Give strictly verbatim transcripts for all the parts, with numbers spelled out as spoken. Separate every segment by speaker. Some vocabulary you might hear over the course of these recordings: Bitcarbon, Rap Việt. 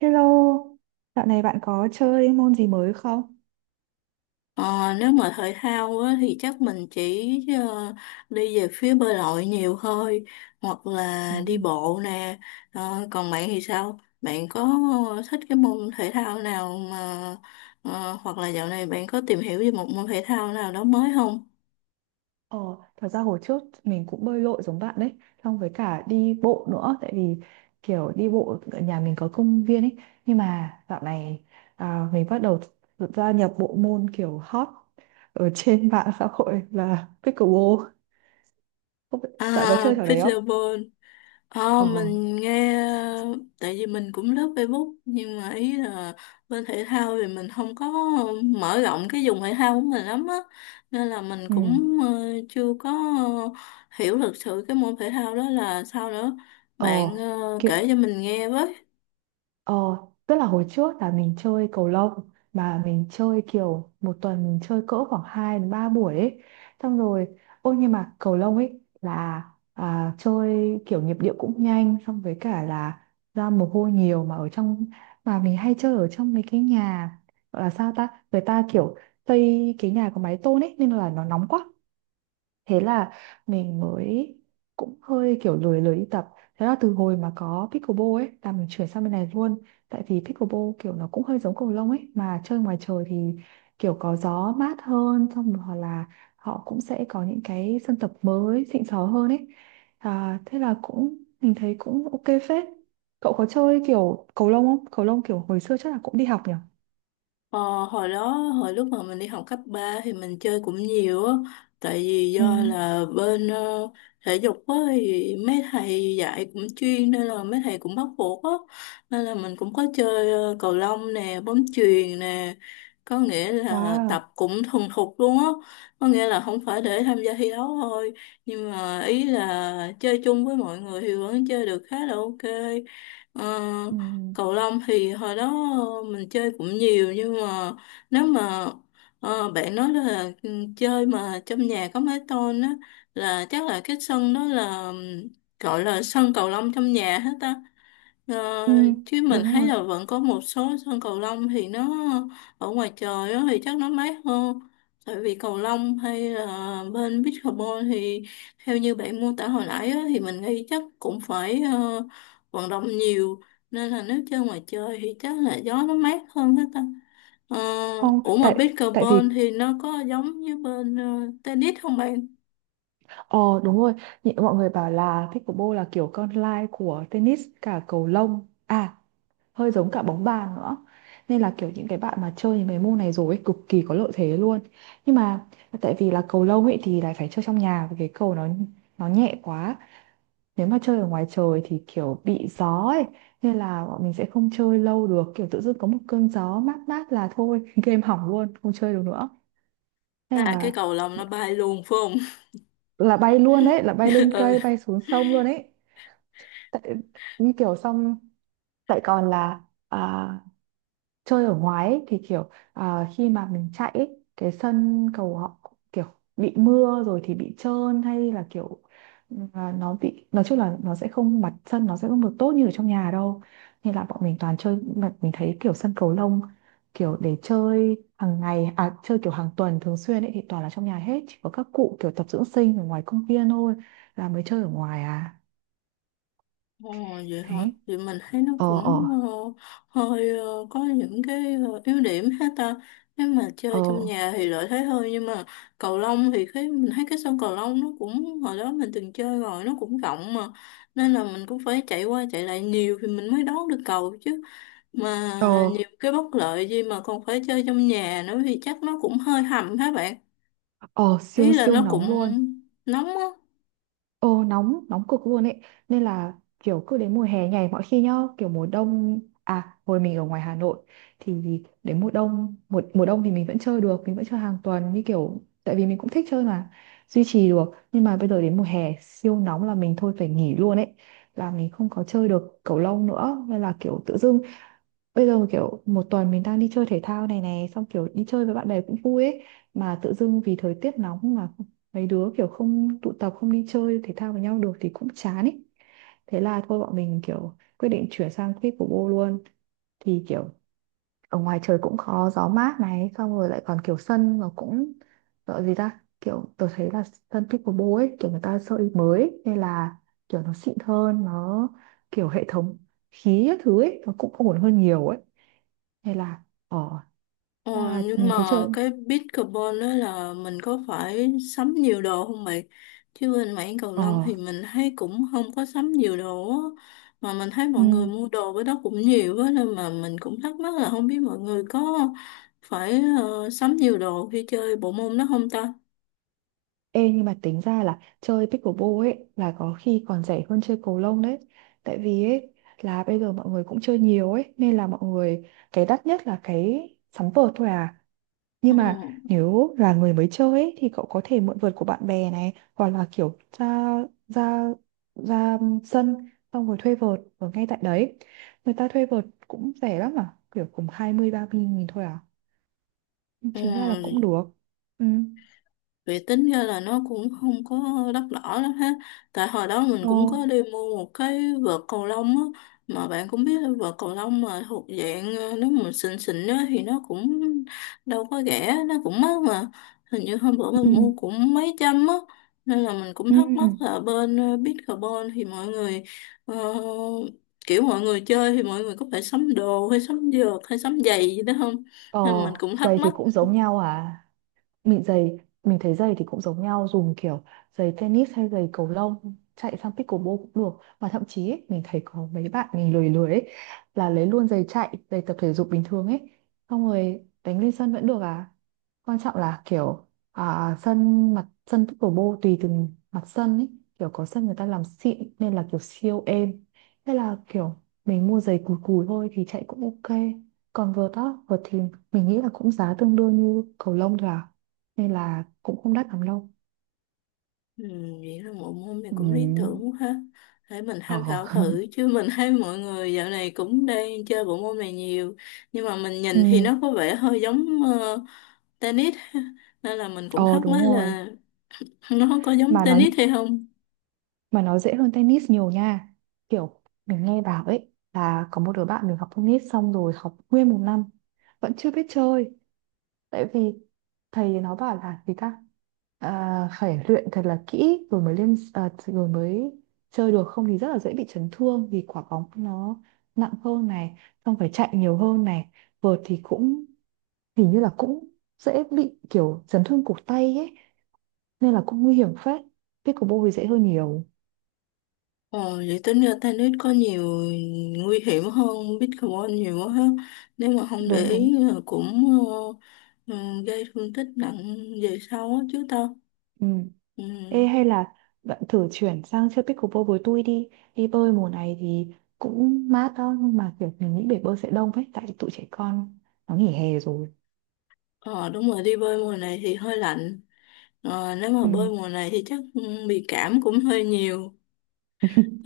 Speaker 1: Hello, dạo này bạn có chơi môn gì mới không?
Speaker 2: Ờ, nếu mà thể thao á, thì chắc mình chỉ ờ, đi về phía bơi lội nhiều thôi, hoặc
Speaker 1: Ừ.
Speaker 2: là đi bộ nè. Ờ, còn bạn thì sao, bạn có thích cái môn thể thao nào mà ờ, hoặc là dạo này bạn có tìm hiểu về một môn thể thao nào đó mới không?
Speaker 1: Ờ, thật ra hồi trước mình cũng bơi lội giống bạn đấy, xong với cả đi bộ nữa, tại vì kiểu đi bộ ở nhà mình có công viên ấy, nhưng mà dạo này à, mình bắt đầu gia nhập bộ môn kiểu hot ở trên mạng xã hội là pickleball. Không biết-
Speaker 2: À,
Speaker 1: Bạn có chơi trò đấy không?
Speaker 2: pickleball. Ờ,
Speaker 1: Ờ,
Speaker 2: mình nghe, tại vì mình cũng lướt Facebook, nhưng mà ý là bên thể thao thì mình không có mở rộng cái vùng thể thao của mình lắm á, nên là mình
Speaker 1: ừ,
Speaker 2: cũng ờ, chưa có hiểu thực sự cái môn thể thao đó là sao nữa.
Speaker 1: ờ,
Speaker 2: Bạn ờ,
Speaker 1: kiểu
Speaker 2: kể cho mình nghe với.
Speaker 1: Ờ, tức là hồi trước là mình chơi cầu lông mà mình chơi kiểu một tuần mình chơi cỡ khoảng hai đến ba buổi ấy. Xong rồi, ôi nhưng mà cầu lông ấy là à, chơi kiểu nhịp điệu cũng nhanh xong với cả là ra mồ hôi nhiều mà ở trong mà mình hay chơi ở trong mấy cái nhà gọi là sao ta? Người ta kiểu xây cái nhà có mái tôn ấy nên là nó nóng quá, thế là mình mới cũng hơi kiểu lười lười đi tập. Thế là từ hồi mà có pickleball ấy là mình chuyển sang bên này luôn, tại vì pickleball kiểu nó cũng hơi giống cầu lông ấy mà chơi ngoài trời thì kiểu có gió mát hơn, xong rồi hoặc là họ cũng sẽ có những cái sân tập mới xịn sò hơn ấy. à, thế là cũng mình thấy cũng ok phết. Cậu có chơi kiểu cầu lông không? Cầu lông kiểu hồi xưa chắc là cũng đi học nhỉ.
Speaker 2: Ờ, hồi đó, hồi lúc mà mình đi học cấp ba thì mình chơi cũng nhiều á, tại vì
Speaker 1: Ừ.
Speaker 2: do là bên ờ, thể dục á thì mấy thầy dạy cũng chuyên, nên là mấy thầy cũng bắt buộc á, nên là mình cũng có chơi ờ, cầu lông nè, bóng chuyền nè, có nghĩa là
Speaker 1: Wow.
Speaker 2: tập cũng thuần thục luôn á, có nghĩa là không phải để tham gia thi đấu thôi, nhưng mà ý là chơi chung với mọi người thì vẫn chơi được khá là ok. Ờ,
Speaker 1: Ừ.
Speaker 2: cầu lông thì hồi đó ờ, mình chơi cũng nhiều, nhưng mà nếu mà ờ, bạn nói là ừ, chơi mà trong nhà có mái tôn á, là chắc là cái sân đó là gọi là sân cầu lông trong nhà hết á. Ờ,
Speaker 1: Ừ,
Speaker 2: chứ mình
Speaker 1: đúng
Speaker 2: thấy
Speaker 1: rồi.
Speaker 2: là vẫn có một số sân cầu lông thì nó ở ngoài trời á thì chắc nó mát hơn, tại vì cầu lông hay là bên pickleball thì theo như bạn mô tả hồi nãy á, thì mình nghĩ chắc cũng phải ờ, vận động nhiều, nên là nếu chơi ngoài trời thì chắc là gió nó mát hơn hết ta. Ờ,
Speaker 1: Không,
Speaker 2: ủa mà
Speaker 1: tại tại
Speaker 2: pickleball
Speaker 1: vì
Speaker 2: thì nó có giống như bên ờ, tennis không bạn?
Speaker 1: Ờ đúng rồi, nhị mọi người bảo là pickleball là kiểu con lai của tennis cả cầu lông, à hơi giống cả bóng bàn nữa. Nên là kiểu những cái bạn mà chơi những cái môn này rồi ấy, cực kỳ có lợi thế luôn. Nhưng mà tại vì là cầu lông ấy thì lại phải chơi trong nhà vì cái cầu nó nó nhẹ quá. Nếu mà chơi ở ngoài trời thì kiểu bị gió ấy, nên là bọn mình sẽ không chơi lâu được, kiểu tự dưng có một cơn gió mát mát là thôi game hỏng luôn, không chơi được nữa. Thế
Speaker 2: À, cái
Speaker 1: là
Speaker 2: cầu lông nó bay luôn phải không?
Speaker 1: là bay luôn đấy, là bay lên
Speaker 2: Ừ.
Speaker 1: cây, bay xuống sông luôn ấy. Tại như kiểu xong tại còn là à, chơi ở ngoài ấy, thì kiểu à, khi mà mình chạy ấy, cái sân cầu họ kiểu bị mưa rồi thì bị trơn, hay là kiểu à, nó bị nói chung là nó sẽ không mặt sân nó sẽ không được tốt như ở trong nhà đâu, nên là bọn mình toàn chơi mà mình thấy kiểu sân cầu lông kiểu để chơi hàng ngày, à chơi kiểu hàng tuần thường xuyên ấy thì toàn là trong nhà hết, chỉ có các cụ kiểu tập dưỡng sinh ở ngoài công viên thôi là mới chơi ở ngoài à.
Speaker 2: Ồ, vậy hả?
Speaker 1: Đấy.
Speaker 2: Thì mình thấy nó
Speaker 1: ờ
Speaker 2: cũng
Speaker 1: ờ
Speaker 2: ờ, hơi ờ, có những cái ờ, yếu điểm hết ta. Nếu mà
Speaker 1: ờ
Speaker 2: chơi trong nhà thì lợi thế hơn, nhưng mà cầu lông thì cái mình thấy cái sân cầu lông nó cũng, hồi đó mình từng chơi rồi, nó cũng rộng mà, nên là mình cũng phải chạy qua chạy lại nhiều thì mình mới đón được cầu chứ. Mà
Speaker 1: Ờ,
Speaker 2: nhiều cái bất lợi gì mà còn phải chơi trong nhà nữa thì chắc nó cũng hơi hầm hả bạn.
Speaker 1: ờ
Speaker 2: Ý
Speaker 1: siêu
Speaker 2: là
Speaker 1: siêu
Speaker 2: nó cũng
Speaker 1: nóng luôn.
Speaker 2: nóng á.
Speaker 1: Ờ nóng, nóng cực luôn ấy. Nên là kiểu cứ đến mùa hè nhảy mọi khi nhá. Kiểu mùa đông, à hồi mình ở ngoài Hà Nội thì đến mùa đông, Mùa, mùa đông thì mình vẫn chơi được. Mình vẫn chơi hàng tuần, như kiểu tại vì mình cũng thích chơi mà, duy trì được. Nhưng mà bây giờ đến mùa hè siêu nóng là mình thôi phải nghỉ luôn ấy, là mình không có chơi được cầu lông nữa. Nên là kiểu tự dưng bây giờ kiểu một tuần mình đang đi chơi thể thao này này xong kiểu đi chơi với bạn bè cũng vui ấy, mà tự dưng vì thời tiết nóng mà mấy đứa kiểu không tụ tập không đi chơi thể thao với nhau được thì cũng chán ấy, thế là thôi bọn mình kiểu quyết định chuyển sang pickleball luôn. Thì kiểu ở ngoài trời cũng có gió mát này, xong rồi lại còn kiểu sân nó cũng gọi gì ta, kiểu tôi thấy là sân pickleball ấy kiểu người ta xây mới ấy, nên là kiểu nó xịn hơn, nó kiểu hệ thống khí các thứ ấy nó cũng ổn hơn nhiều ấy, hay là ờ
Speaker 2: ờ,
Speaker 1: à,
Speaker 2: nhưng
Speaker 1: mình thấy
Speaker 2: mà
Speaker 1: chơi
Speaker 2: cái pickleball đó là mình có phải sắm nhiều đồ không bạn? Chứ bên mảng cầu
Speaker 1: ờ
Speaker 2: lông thì mình thấy cũng không có sắm nhiều đồ á, mà mình thấy mọi người
Speaker 1: ừm,
Speaker 2: mua đồ với đó cũng nhiều á, nên mà mình cũng thắc mắc là không biết mọi người có phải ờ, sắm nhiều đồ khi chơi bộ môn đó không ta.
Speaker 1: ê nhưng mà tính ra là chơi pickleball ấy là có khi còn rẻ hơn chơi cầu lông đấy, tại vì ấy là bây giờ mọi người cũng chơi nhiều ấy nên là mọi người cái đắt nhất là cái sóng vợt thôi à.
Speaker 2: Ờ,
Speaker 1: Nhưng mà nếu là người mới chơi ấy, thì cậu có thể mượn vợt của bạn bè này, hoặc là kiểu ra ra ra sân xong rồi thuê vợt ở ngay tại đấy, người ta thuê vợt cũng rẻ lắm mà, kiểu cũng hai mươi ba mươi nghìn thôi à, chính ra là cũng
Speaker 2: ừ,
Speaker 1: được. ừ
Speaker 2: vậy tính ra là nó cũng không có đắt đỏ lắm ha. Tại hồi đó mình
Speaker 1: ờ
Speaker 2: cũng có đi mua một cái vợt cầu lông á. Mà bạn cũng biết là vợt cầu lông mà thuộc dạng ờ, nếu mình xịn xịn á thì nó cũng đâu có rẻ, nó cũng mắc mà. Hình như hôm bữa mình
Speaker 1: ừ
Speaker 2: mua cũng mấy trăm á. Nên là mình cũng
Speaker 1: ừ
Speaker 2: thắc mắc là bên ờ, Bitcarbon thì mọi người ờ, kiểu mọi người chơi thì mọi người có phải sắm đồ hay sắm vợt hay sắm giày gì đó không?
Speaker 1: ờ
Speaker 2: Nên mình cũng thắc
Speaker 1: giày thì
Speaker 2: mắc.
Speaker 1: cũng giống nhau à, mình giày mình thấy giày thì cũng giống nhau, dùng kiểu giày tennis hay giày cầu lông chạy sang pickleball cũng được, mà thậm chí ấy, mình thấy có mấy bạn mình lười lười ấy, là lấy luôn giày chạy, giày tập thể dục bình thường ấy xong rồi đánh lên sân vẫn được à. Quan trọng là kiểu à, sân mặt sân pickleball tùy từng mặt sân ấy, kiểu có sân người ta làm xịn nên là kiểu siêu êm, thế là kiểu mình mua giày cùi cùi thôi thì chạy cũng ok. Còn vợt á, vợt thì mình nghĩ là cũng giá tương đương như cầu lông thôi à, nên là cũng không đắt lắm đâu.
Speaker 2: Ừ, vậy là bộ môn này
Speaker 1: Ừ.
Speaker 2: cũng lý tưởng quá ha. Để mình
Speaker 1: Ờ.
Speaker 2: tham khảo thử, chứ mình thấy mọi người dạo này cũng đang chơi bộ môn này nhiều. Nhưng mà mình
Speaker 1: ừ
Speaker 2: nhìn thì nó có vẻ hơi giống ờ, tennis nên là mình cũng
Speaker 1: ờ
Speaker 2: thắc
Speaker 1: đúng
Speaker 2: mắc
Speaker 1: rồi.
Speaker 2: là nó có giống
Speaker 1: mà nó
Speaker 2: tennis hay không.
Speaker 1: mà nó dễ hơn tennis nhiều nha, kiểu mình nghe bảo ấy là có một đứa bạn mình học tennis xong rồi học nguyên một năm vẫn chưa biết chơi, tại vì thầy nó bảo là gì ta, à, phải luyện thật là kỹ rồi mới lên, à, rồi mới chơi được, không thì rất là dễ bị chấn thương vì quả bóng nó nặng hơn này, xong phải chạy nhiều hơn này, vợt thì cũng hình như là cũng dễ bị kiểu chấn thương cổ tay ấy, nên là cũng nguy hiểm phết. Pickleball thì dễ hơn nhiều.
Speaker 2: Ồ, vậy tính ra tennis có nhiều nguy hiểm hơn pickleball nhiều quá ha. Nếu mà không để
Speaker 1: Đúng
Speaker 2: ý
Speaker 1: đúng.
Speaker 2: là cũng ờ, ừ, gây thương tích nặng về sau á chứ tao.
Speaker 1: Ừ.
Speaker 2: Ừ.
Speaker 1: Ê, hay là bạn thử chuyển sang chơi pickleball với tôi đi. Đi bơi mùa này thì cũng mát đó nhưng mà kiểu mình nghĩ bể bơi sẽ đông ấy tại tụi trẻ con nó nghỉ hè rồi.
Speaker 2: Ờ, đúng rồi, đi bơi mùa này thì hơi lạnh. Ờ, nếu mà
Speaker 1: Ừ.
Speaker 2: bơi mùa này thì chắc ừ, bị cảm cũng hơi nhiều.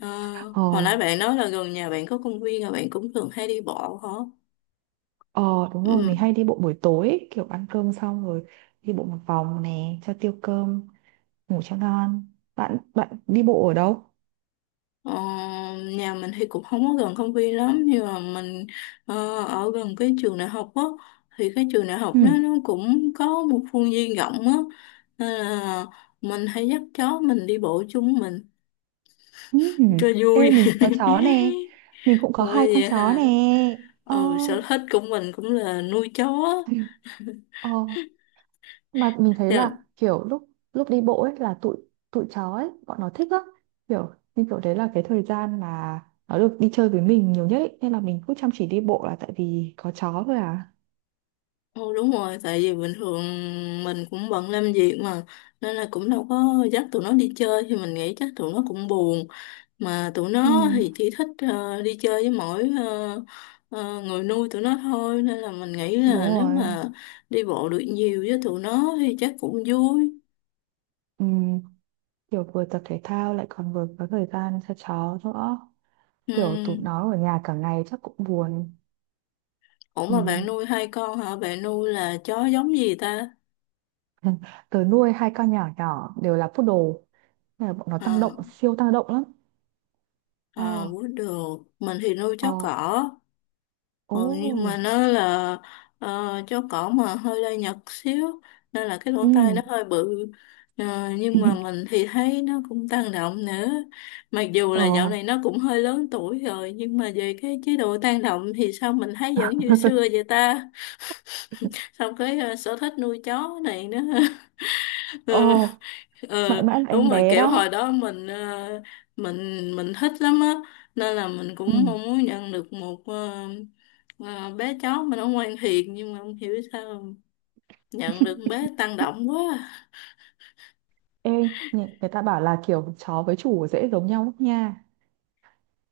Speaker 2: Ờ,
Speaker 1: ờ
Speaker 2: hồi nãy bạn nói là gần nhà bạn có công viên và bạn cũng thường hay đi bộ hả?
Speaker 1: ờ đúng rồi mình
Speaker 2: Ừ.
Speaker 1: hay đi bộ buổi tối ấy, kiểu ăn cơm xong rồi đi bộ một vòng nè cho tiêu cơm, ngủ cho ngon. Bạn Bạn đi bộ ở đâu?
Speaker 2: Ờ, nhà mình thì cũng không có gần công viên lắm, nhưng mà mình ờ, ở gần cái trường đại học á, thì cái trường đại học
Speaker 1: Ừ.
Speaker 2: nó nó cũng có một khuôn viên rộng á, nên là mình hay dắt chó mình đi bộ chung mình
Speaker 1: Ừ,
Speaker 2: cho
Speaker 1: ê,
Speaker 2: vui
Speaker 1: mình cũng có chó nè, mình cũng có
Speaker 2: Ủa
Speaker 1: hai con
Speaker 2: vậy
Speaker 1: chó nè.
Speaker 2: hả?
Speaker 1: ờ
Speaker 2: Ừ, sở thích của mình cũng là nuôi chó.
Speaker 1: ờ mà mình thấy
Speaker 2: Dạ.
Speaker 1: là kiểu lúc lúc đi bộ ấy là tụi tụi chó ấy bọn nó thích lắm, kiểu như kiểu đấy là cái thời gian mà nó được đi chơi với mình nhiều nhất ấy, nên là mình cứ chăm chỉ đi bộ là tại vì có chó thôi à.
Speaker 2: Ừ, đúng rồi, tại vì bình thường mình cũng bận làm việc mà, nên là cũng đâu có dắt tụi nó đi chơi thì mình nghĩ chắc tụi nó cũng buồn. Mà tụi
Speaker 1: ừ
Speaker 2: nó thì chỉ thích ờ, đi chơi với mỗi ờ, ờ, người nuôi tụi nó thôi, nên là mình nghĩ
Speaker 1: Đúng
Speaker 2: là nếu
Speaker 1: rồi.
Speaker 2: mà đi bộ được nhiều với tụi nó thì chắc cũng vui.
Speaker 1: ừ Kiểu vừa tập thể thao lại còn vừa có thời gian cho chó nữa,
Speaker 2: Ừ.
Speaker 1: kiểu tụi nó ở nhà cả ngày chắc cũng buồn.
Speaker 2: Ủa
Speaker 1: Ừ.
Speaker 2: mà bạn nuôi hai con hả, bạn nuôi là chó giống gì ta?
Speaker 1: Ừ. Tớ nuôi hai con nhỏ nhỏ đều là poodle nên là bọn nó tăng
Speaker 2: à,
Speaker 1: động, siêu tăng động lắm. Ờ,
Speaker 2: à, bú được mình thì nuôi
Speaker 1: ờ,
Speaker 2: chó cỏ.
Speaker 1: ồ,
Speaker 2: Ừ, nhưng mà nó là uh, chó cỏ mà hơi lai Nhật xíu, nên là cái lỗ tai nó
Speaker 1: ừ,
Speaker 2: hơi bự. Ờ, nhưng mà mình thì thấy nó cũng tăng động nữa, mặc dù
Speaker 1: ờ,
Speaker 2: là dạo này nó cũng hơi lớn tuổi rồi, nhưng mà về cái chế độ tăng động thì sao mình thấy vẫn như xưa vậy ta. Xong cái ờ, sở thích nuôi chó này nữa
Speaker 1: ờ,
Speaker 2: ừ,
Speaker 1: mãi mãi là em
Speaker 2: đúng rồi,
Speaker 1: bé
Speaker 2: kiểu
Speaker 1: đó.
Speaker 2: hồi đó mình ờ, mình mình thích lắm á, nên là mình
Speaker 1: Ừ.
Speaker 2: cũng mong muốn nhận được một ờ, ờ, bé chó mà nó ngoan hiền, nhưng mà không hiểu sao nhận được bé tăng động quá à.
Speaker 1: Ê, người, người ta bảo là kiểu chó với chủ dễ giống nhau lắm nha.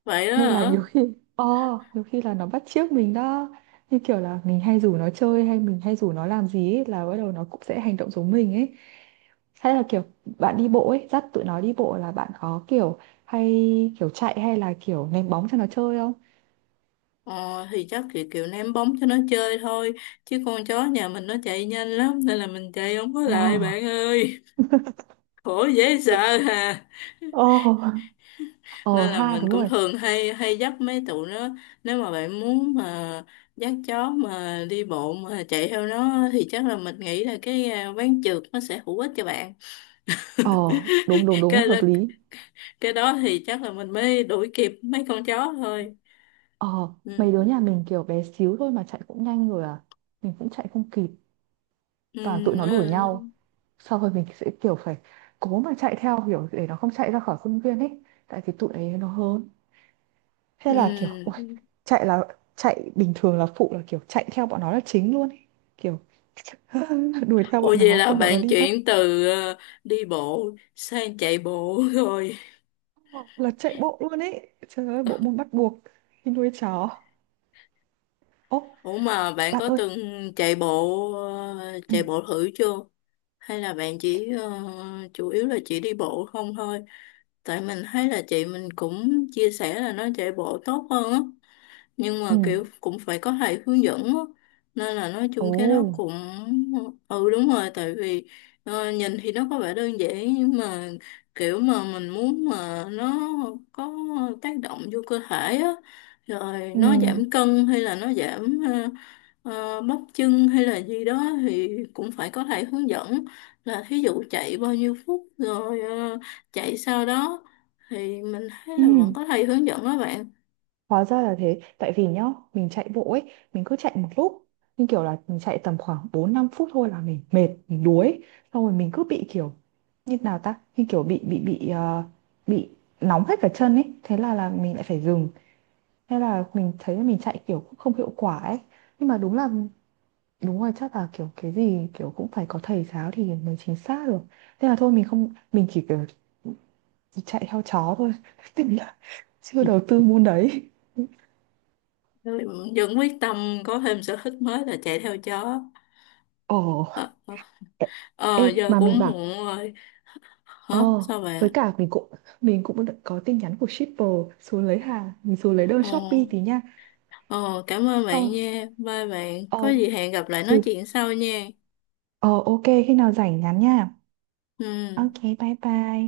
Speaker 2: Vậy đó
Speaker 1: Nên là
Speaker 2: hả?
Speaker 1: nhiều khi, ờ, nhiều khi là nó bắt chước mình đó. Như kiểu là mình hay rủ nó chơi hay mình hay rủ nó làm gì ấy, là bắt đầu nó cũng sẽ hành động giống mình ấy. Hay là kiểu bạn đi bộ ấy, dắt tụi nó đi bộ là bạn có kiểu hay kiểu chạy hay là kiểu ném bóng cho nó chơi không?
Speaker 2: ờ, thì chắc kiểu kiểu ném bóng cho nó chơi thôi, chứ con chó nhà mình nó chạy nhanh lắm, nên là mình chạy không có lại
Speaker 1: Wow.
Speaker 2: bạn ơi. Khổ dễ sợ hà.
Speaker 1: Ờ, ờ
Speaker 2: Nên là
Speaker 1: ha
Speaker 2: mình
Speaker 1: đúng
Speaker 2: cũng
Speaker 1: rồi.
Speaker 2: thường hay hay dắt mấy tụi nó. Nếu mà bạn muốn mà dắt chó mà đi bộ mà chạy theo nó thì chắc là mình nghĩ là cái à, ván trượt nó sẽ hữu ích cho bạn
Speaker 1: Ờ, đúng đúng đúng
Speaker 2: cái đó,
Speaker 1: hợp lý.
Speaker 2: cái đó thì chắc là mình mới đuổi kịp mấy con chó thôi.
Speaker 1: Ờ, mấy đứa
Speaker 2: Ừ.
Speaker 1: nhà mình kiểu bé xíu thôi mà chạy cũng nhanh rồi à. Mình cũng chạy không kịp, toàn
Speaker 2: Ừ.
Speaker 1: tụi nó đuổi nhau.
Speaker 2: Ờ.
Speaker 1: Sau rồi mình sẽ kiểu phải cố mà chạy theo kiểu để nó không chạy ra khỏi khuôn viên ấy, tại vì tụi ấy nó hớn. Thế là kiểu ôi,
Speaker 2: Ừ.
Speaker 1: chạy là chạy bình thường là phụ là kiểu chạy theo bọn nó là chính luôn ấy. Kiểu đuổi theo
Speaker 2: Ủa
Speaker 1: bọn
Speaker 2: vậy
Speaker 1: nó
Speaker 2: là
Speaker 1: không bọn nó
Speaker 2: bạn
Speaker 1: đi bắt
Speaker 2: chuyển từ ờ, đi bộ sang chạy bộ rồi.
Speaker 1: là chạy bộ luôn ấy. Trời ơi bộ môn bắt buộc khi nuôi chó. Ô
Speaker 2: Ủa mà bạn
Speaker 1: bạn
Speaker 2: có
Speaker 1: ơi.
Speaker 2: từng chạy bộ, ờ,
Speaker 1: Ừ.
Speaker 2: chạy bộ thử chưa? Hay là bạn chỉ ờ, chủ yếu là chỉ đi bộ không thôi? Tại mình thấy là chị mình cũng chia sẻ là nó chạy bộ tốt hơn á, nhưng mà
Speaker 1: Ừ.
Speaker 2: kiểu cũng phải có thầy hướng dẫn á, nên là nói
Speaker 1: Ồ.
Speaker 2: chung cái đó cũng ừ đúng rồi, tại vì ờ, nhìn thì nó có vẻ đơn giản, nhưng mà kiểu mà mình muốn mà nó có tác động vô cơ thể á, rồi
Speaker 1: Ừ.
Speaker 2: nó giảm cân hay là nó giảm ờ, ờ, bắp chân hay là gì đó thì cũng phải có thầy hướng dẫn, là thí dụ chạy bao nhiêu phút, rồi ờ, chạy sau đó thì mình thấy
Speaker 1: Ừ.
Speaker 2: là vẫn có thầy hướng dẫn đó bạn.
Speaker 1: Hóa ra là thế, tại vì nhá, mình chạy bộ ấy, mình cứ chạy một lúc, nhưng kiểu là mình chạy tầm khoảng bốn năm phút thôi là mình mệt, mình đuối, xong rồi mình cứ bị kiểu như nào ta, như kiểu bị bị bị ờ, bị nóng hết cả chân ấy, thế là là mình lại phải dừng. Thế là mình thấy là mình chạy kiểu cũng không hiệu quả ấy. Nhưng mà đúng là đúng rồi chắc là kiểu cái gì kiểu cũng phải có thầy giáo thì mới chính xác được. Thế là thôi mình không mình chỉ kiểu chạy theo chó thôi, tức là chưa đầu tư môn đấy.
Speaker 2: Tôi vẫn quyết tâm có thêm sở thích mới là chạy theo chó.
Speaker 1: Ồ.
Speaker 2: Ờ, ờ,
Speaker 1: Ê, ê,
Speaker 2: ờ, giờ
Speaker 1: mà mình
Speaker 2: cũng
Speaker 1: bảo.
Speaker 2: muộn rồi. Hả?
Speaker 1: Ờ
Speaker 2: Sao
Speaker 1: với
Speaker 2: bạn?
Speaker 1: cả mình cũng, mình cũng đã có tin nhắn của shipper, xuống lấy hàng, mình xuống lấy đơn
Speaker 2: Ờ,
Speaker 1: Shopee tí nha.
Speaker 2: ờ, cảm ơn
Speaker 1: Ờ
Speaker 2: bạn nha. Bye bạn. Có
Speaker 1: Ờ
Speaker 2: gì hẹn gặp lại nói
Speaker 1: chứ-
Speaker 2: chuyện sau nha.
Speaker 1: ờ, ok khi nào rảnh nhắn nha. Ok,
Speaker 2: Ừ.
Speaker 1: bye bye.